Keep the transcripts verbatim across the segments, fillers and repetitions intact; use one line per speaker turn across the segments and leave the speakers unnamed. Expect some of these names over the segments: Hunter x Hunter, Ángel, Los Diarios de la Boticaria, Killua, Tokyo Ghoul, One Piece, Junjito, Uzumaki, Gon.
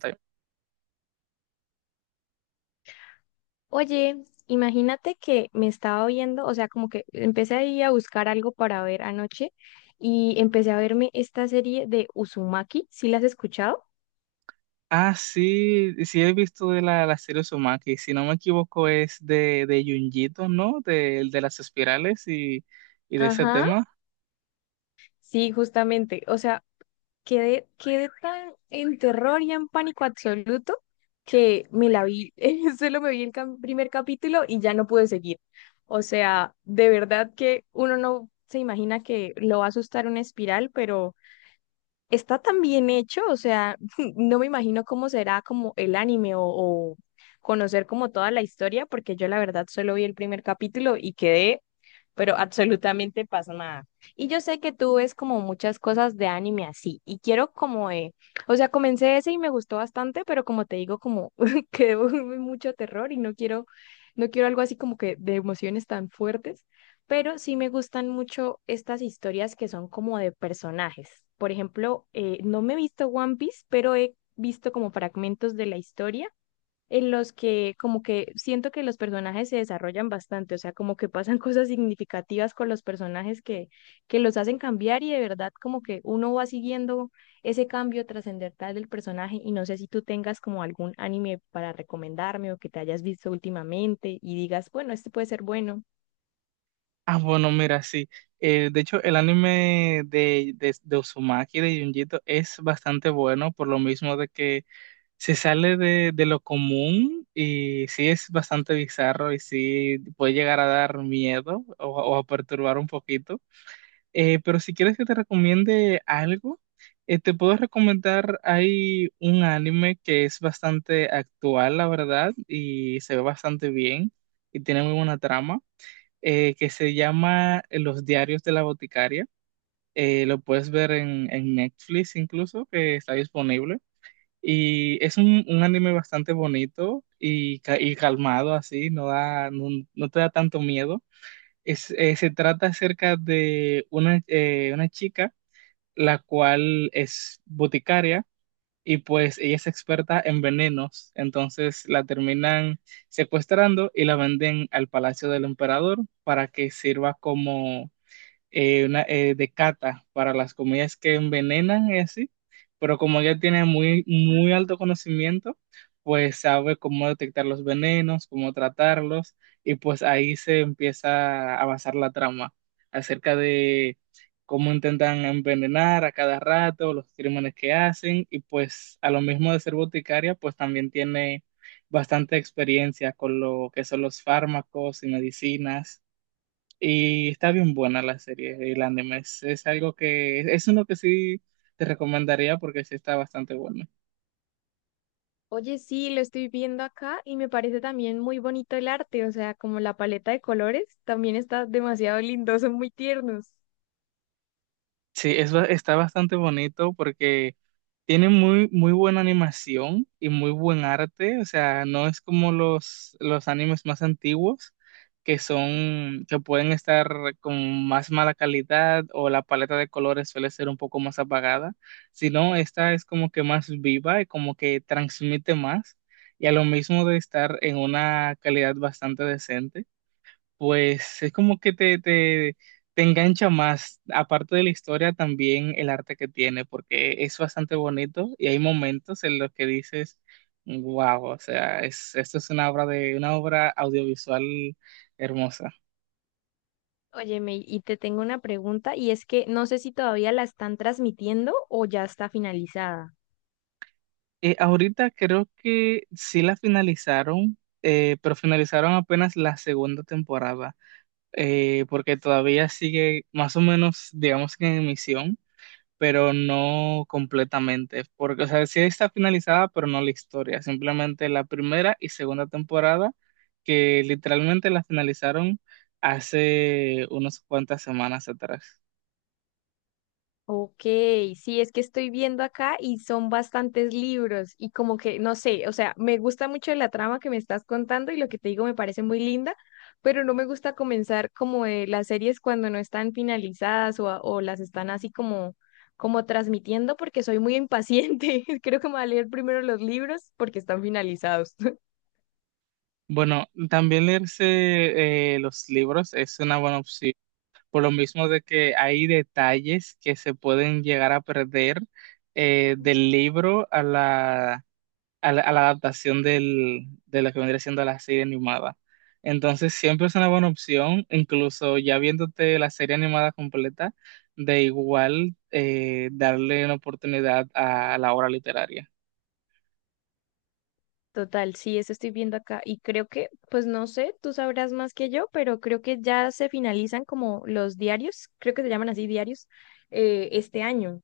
Time.
Oye, imagínate que me estaba viendo, o sea, como que empecé ahí a buscar algo para ver anoche y empecé a verme esta serie de Uzumaki, ¿sí la has escuchado?
Ah, sí, sí he visto de la, la serie Uzumaki, si no me equivoco es de, de Junjito, ¿no? De, de las espirales y, y de ese
Ajá,
tema.
sí, justamente. O sea, quedé, quedé tan en terror y en pánico absoluto que me la vi, solo me vi el cam- primer capítulo y ya no pude seguir. O sea, de verdad que uno no se imagina que lo va a asustar una espiral, pero está tan bien hecho, o sea, no me imagino cómo será como el anime o, o conocer como toda la historia, porque yo la verdad solo vi el primer capítulo y quedé pero absolutamente pasa nada. Y yo sé que tú ves como muchas cosas de anime así, y quiero como, eh, o sea, comencé ese y me gustó bastante, pero como te digo, como que debo mucho terror y no quiero, no quiero algo así como que de emociones tan fuertes, pero sí me gustan mucho estas historias que son como de personajes. Por ejemplo, eh, no me he visto One Piece, pero he visto como fragmentos de la historia en los que como que siento que los personajes se desarrollan bastante, o sea, como que pasan cosas significativas con los personajes que, que los hacen cambiar y de verdad como que uno va siguiendo ese cambio trascendental del personaje y no sé si tú tengas como algún anime para recomendarme o que te hayas visto últimamente y digas, bueno, este puede ser bueno.
Ah, bueno, mira, sí. Eh, de hecho, el anime de, de, de Uzumaki, de Junjito, es bastante bueno, por lo mismo de que se sale de, de lo común y sí es bastante bizarro y sí puede llegar a dar miedo o, o a perturbar un poquito. Eh, pero si quieres que te recomiende algo, eh, te puedo recomendar, hay un anime que es bastante actual, la verdad, y se ve bastante bien y tiene muy buena trama, eh, que se llama eh, Los Diarios de la Boticaria. Eh, lo puedes ver en, en Netflix incluso, que está disponible. Y es un, un anime bastante bonito y, ca- y calmado así, no da, no no te da tanto miedo. Es- eh, se trata acerca de una, eh, una chica la cual es boticaria y pues ella es experta en venenos, entonces la terminan secuestrando y la venden al palacio del emperador para que sirva como eh, una, eh, de cata para las comidas que envenenan y así, pero como ella tiene muy, muy alto conocimiento, pues sabe cómo detectar los venenos, cómo tratarlos, y pues ahí se empieza a avanzar la trama acerca de cómo intentan envenenar a cada rato, los crímenes que hacen, y pues a lo mismo de ser boticaria, pues también tiene bastante experiencia con lo que son los fármacos y medicinas y está bien buena la serie, el anime. Es, es algo que es uno que sí te recomendaría porque sí está bastante bueno.
Oye, sí, lo estoy viendo acá y me parece también muy bonito el arte, o sea, como la paleta de colores también está demasiado lindo, son muy tiernos.
Sí, eso está bastante bonito porque tiene muy, muy buena animación y muy buen arte. O sea, no es como los, los animes más antiguos que son, que pueden estar con más mala calidad o la paleta de colores suele ser un poco más apagada, sino esta es como que más viva y como que transmite más y a lo mismo de estar en una calidad bastante decente. Pues es como que te, te, te engancha más, aparte de la historia, también el arte que tiene, porque es bastante bonito y hay momentos en los que dices, wow, o sea, es, esto es una obra de, una obra audiovisual hermosa.
Óyeme, y te tengo una pregunta, y es que no sé si todavía la están transmitiendo o ya está finalizada.
Eh, ahorita creo que sí la finalizaron, eh, pero finalizaron apenas la segunda temporada, eh, porque todavía sigue más o menos, digamos que en emisión pero no completamente, porque, o sea, sí está finalizada, pero no la historia, simplemente la primera y segunda temporada, que literalmente la finalizaron hace unas cuantas semanas atrás.
Ok, sí, es que estoy viendo acá y son bastantes libros y como que, no sé, o sea, me gusta mucho la trama que me estás contando y lo que te digo me parece muy linda, pero no me gusta comenzar como eh, las series cuando no están finalizadas o, a- o las están así como, como transmitiendo porque soy muy impaciente. Creo que me voy a leer primero los libros porque están finalizados.
Bueno, también leerse eh, los libros es una buena opción, por lo mismo de que hay detalles que se pueden llegar a perder eh, del libro a la a la, a la adaptación del, de lo que vendría siendo la serie animada. Entonces siempre es una buena opción, incluso ya viéndote la serie animada completa, de igual eh, darle una oportunidad a la obra literaria.
Total, sí, eso estoy viendo acá. Y creo que, pues no sé, tú sabrás más que yo, pero creo que ya se finalizan como los diarios, creo que se llaman así diarios, eh, este año,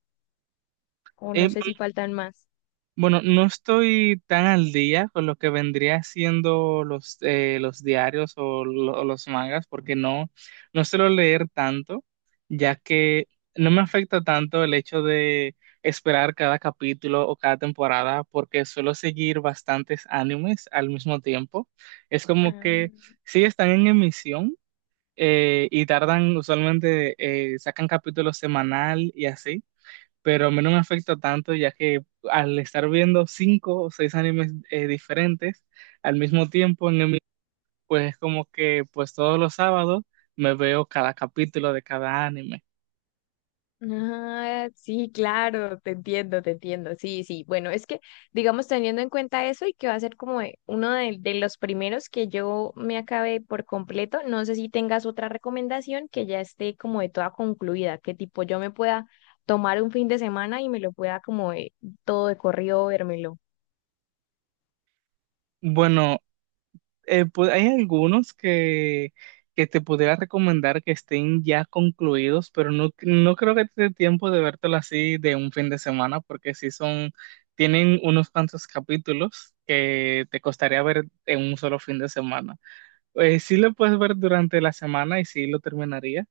o
Eh,
no sé si faltan más.
Bueno, no estoy tan al día con lo que vendría siendo los, eh, los diarios o, lo- o los mangas, porque no, no suelo leer tanto, ya que no me afecta tanto el hecho de esperar cada capítulo o cada temporada, porque suelo seguir bastantes animes al mismo tiempo. Es como que sí están en emisión eh, y tardan, usualmente eh, sacan capítulo semanal y así, pero a mí no me afecta tanto, ya que al estar viendo cinco o seis animes eh, diferentes al mismo tiempo, en el mi- pues es como que pues todos los sábados me veo cada capítulo de cada anime.
Ah, sí, claro, te entiendo, te entiendo. Sí, sí. Bueno, es que, digamos, teniendo en cuenta eso y que va a ser como eh, uno de, de los primeros que yo me acabe por completo, no sé si tengas otra recomendación que ya esté como de toda concluida, que tipo yo me pueda tomar un fin de semana y me lo pueda como de todo de corrido, vérmelo.
Bueno, eh, pues hay algunos que, que te pudiera recomendar que estén ya concluidos, pero no, no creo que te dé tiempo de vértelo así de un fin de semana, porque sí son, tienen unos cuantos capítulos que te costaría ver en un solo fin de semana. Eh, sí lo puedes ver durante la semana y sí lo terminaría.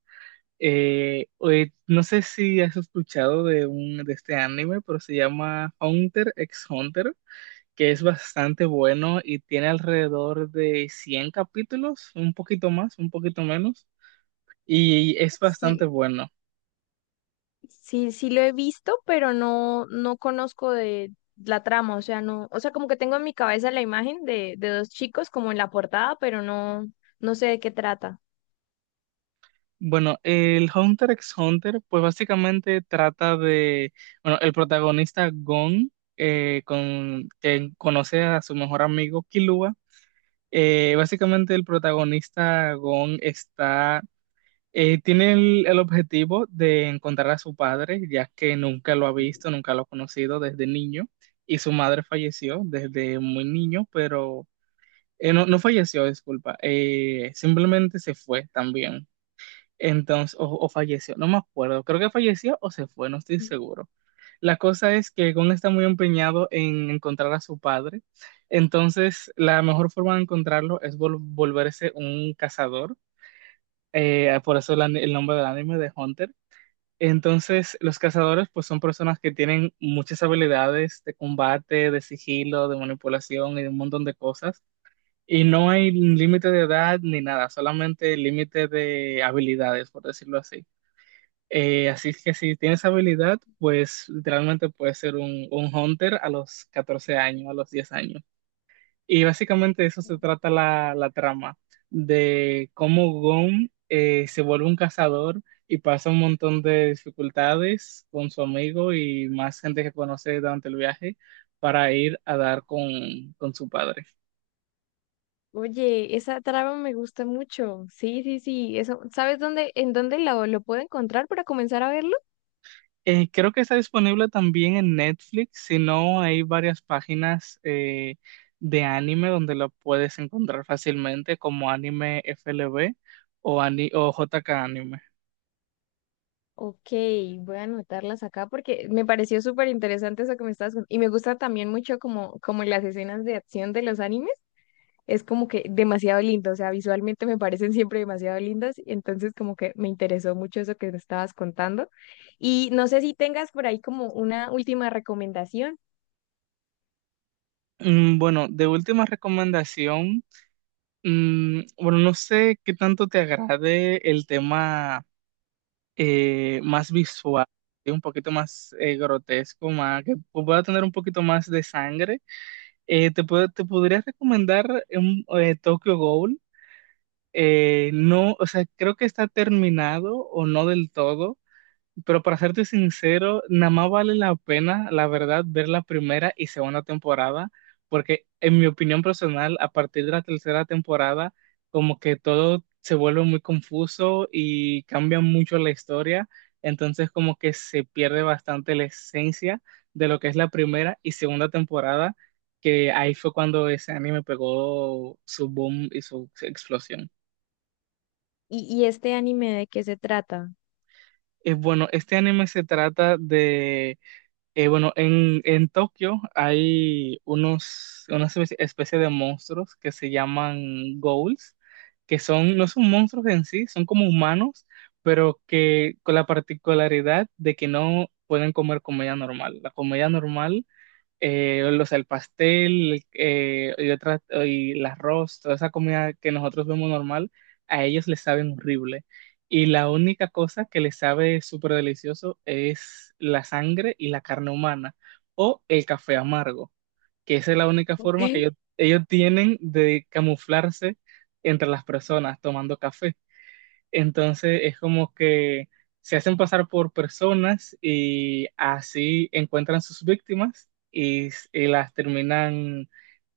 Eh, eh, no sé si has escuchado de, un, de este anime, pero se llama Hunter x Hunter, que es bastante bueno y tiene alrededor de cien capítulos, un poquito más, un poquito menos, y es bastante
Sí,
bueno.
sí, sí lo he visto, pero no, no conozco de la trama, o sea, no, o sea, como que tengo en mi cabeza la imagen de, de dos chicos como en la portada, pero no, no sé de qué trata.
Bueno, el Hunter x Hunter, pues básicamente trata de, bueno, el protagonista Gon, eh, con, que conoce a su mejor amigo Killua. Eh, básicamente el protagonista Gon está, eh, tiene el, el objetivo de encontrar a su padre, ya que nunca lo ha visto, nunca lo ha conocido desde niño, y su madre falleció desde muy niño, pero eh, no, no falleció, disculpa, eh, simplemente se fue también. Entonces, o, o falleció, no me acuerdo, creo que falleció o se fue, no estoy seguro. La cosa es que Gon está muy empeñado en encontrar a su padre, entonces la mejor forma de encontrarlo es vol- volverse un cazador, eh, por eso el, an- el nombre del anime de Hunter. Entonces, los cazadores pues son personas que tienen muchas habilidades de combate, de sigilo, de manipulación y de un montón de cosas. Y no hay límite de edad ni nada, solamente límite de habilidades, por decirlo así. Eh, así es que si tienes habilidad, pues literalmente puedes ser un, un hunter a los catorce años, a los diez años. Y básicamente de eso se trata la, la trama, de cómo Gon eh, se vuelve un cazador y pasa un montón de dificultades con su amigo y más gente que conoce durante el viaje para ir a dar con, con su padre.
Oye, esa trama me gusta mucho. Sí, sí, sí. Eso, ¿sabes dónde, en dónde lo, lo puedo encontrar para comenzar a verlo?
Eh, creo que está disponible también en Netflix, si no hay varias páginas eh, de anime donde lo puedes encontrar fácilmente como Anime F L B o, ani- o J K Anime.
Ok, voy a anotarlas acá porque me pareció súper interesante eso que me estabas contando. Y me gusta también mucho como, como las escenas de acción de los animes. Es como que demasiado lindo, o sea, visualmente me parecen siempre demasiado lindas, y entonces como que me interesó mucho eso que me estabas contando. Y no sé si tengas por ahí como una última recomendación.
Mm, bueno, de última recomendación, mm, bueno, no sé qué tanto te agrade el tema eh, más visual, ¿sí? Un poquito más eh, grotesco, más, que pueda tener un poquito más de sangre. Eh, te, puedo- te podría recomendar un, eh, Tokyo Ghoul. Eh, no, o sea, creo que está terminado o no del todo, pero para serte sincero, nada más vale la pena, la verdad, ver la primera y segunda temporada, porque en mi opinión personal, a partir de la tercera temporada, como que todo se vuelve muy confuso y cambia mucho la historia, entonces como que se pierde bastante la esencia de lo que es la primera y segunda temporada, que ahí fue cuando ese anime pegó su boom y su explosión.
¿Y, y este anime de qué se trata?
Eh, bueno, este anime se trata de, eh, bueno, en, en Tokio hay unos, una espe- especie de monstruos que se llaman ghouls, que son, no son monstruos en sí, son como humanos, pero que con la particularidad de que no pueden comer comida normal. La comida normal eh, o sea, el pastel eh, y, otras y el arroz, toda esa comida que nosotros vemos normal, a ellos les saben horrible. Y la única cosa que les sabe súper delicioso es la sangre y la carne humana o el café amargo, que esa es la única forma que ellos, ellos tienen de camuflarse entre las personas tomando café. Entonces es como que se hacen pasar por personas y así encuentran sus víctimas y, s- y las terminan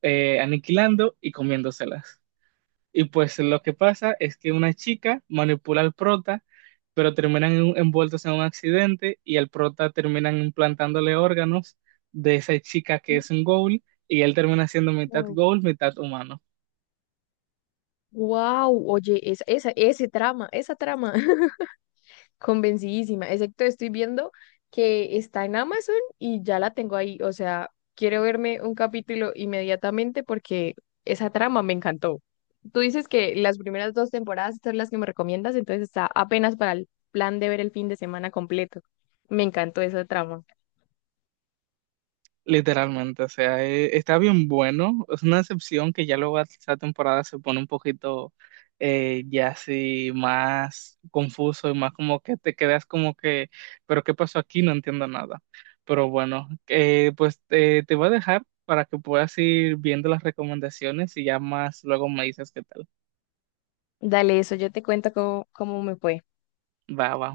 eh, aniquilando y comiéndoselas. Y pues lo que pasa es que una chica manipula al prota, pero terminan en- un- envueltos en un accidente y al prota terminan implantándole órganos de esa chica que es un ghoul y él termina siendo mitad ghoul, mitad humano.
Wow, oye, esa, esa, ese trama, esa trama. Convencidísima, excepto estoy viendo que está en Amazon y ya la tengo ahí, o sea, quiero verme un capítulo inmediatamente porque esa trama me encantó. Tú dices que las primeras dos temporadas son las que me recomiendas, entonces está apenas para el plan de ver el fin de semana completo. Me encantó esa trama.
Literalmente, o sea, eh, está bien bueno. Es una excepción que ya luego esta temporada se pone un poquito eh, ya así más confuso y más como que te quedas como que, pero ¿qué pasó aquí? No entiendo nada. Pero bueno, eh, pues eh, te voy a dejar para que puedas ir viendo las recomendaciones y ya más luego me dices qué tal.
Dale eso, yo te cuento cómo, cómo me fue.
Va, va.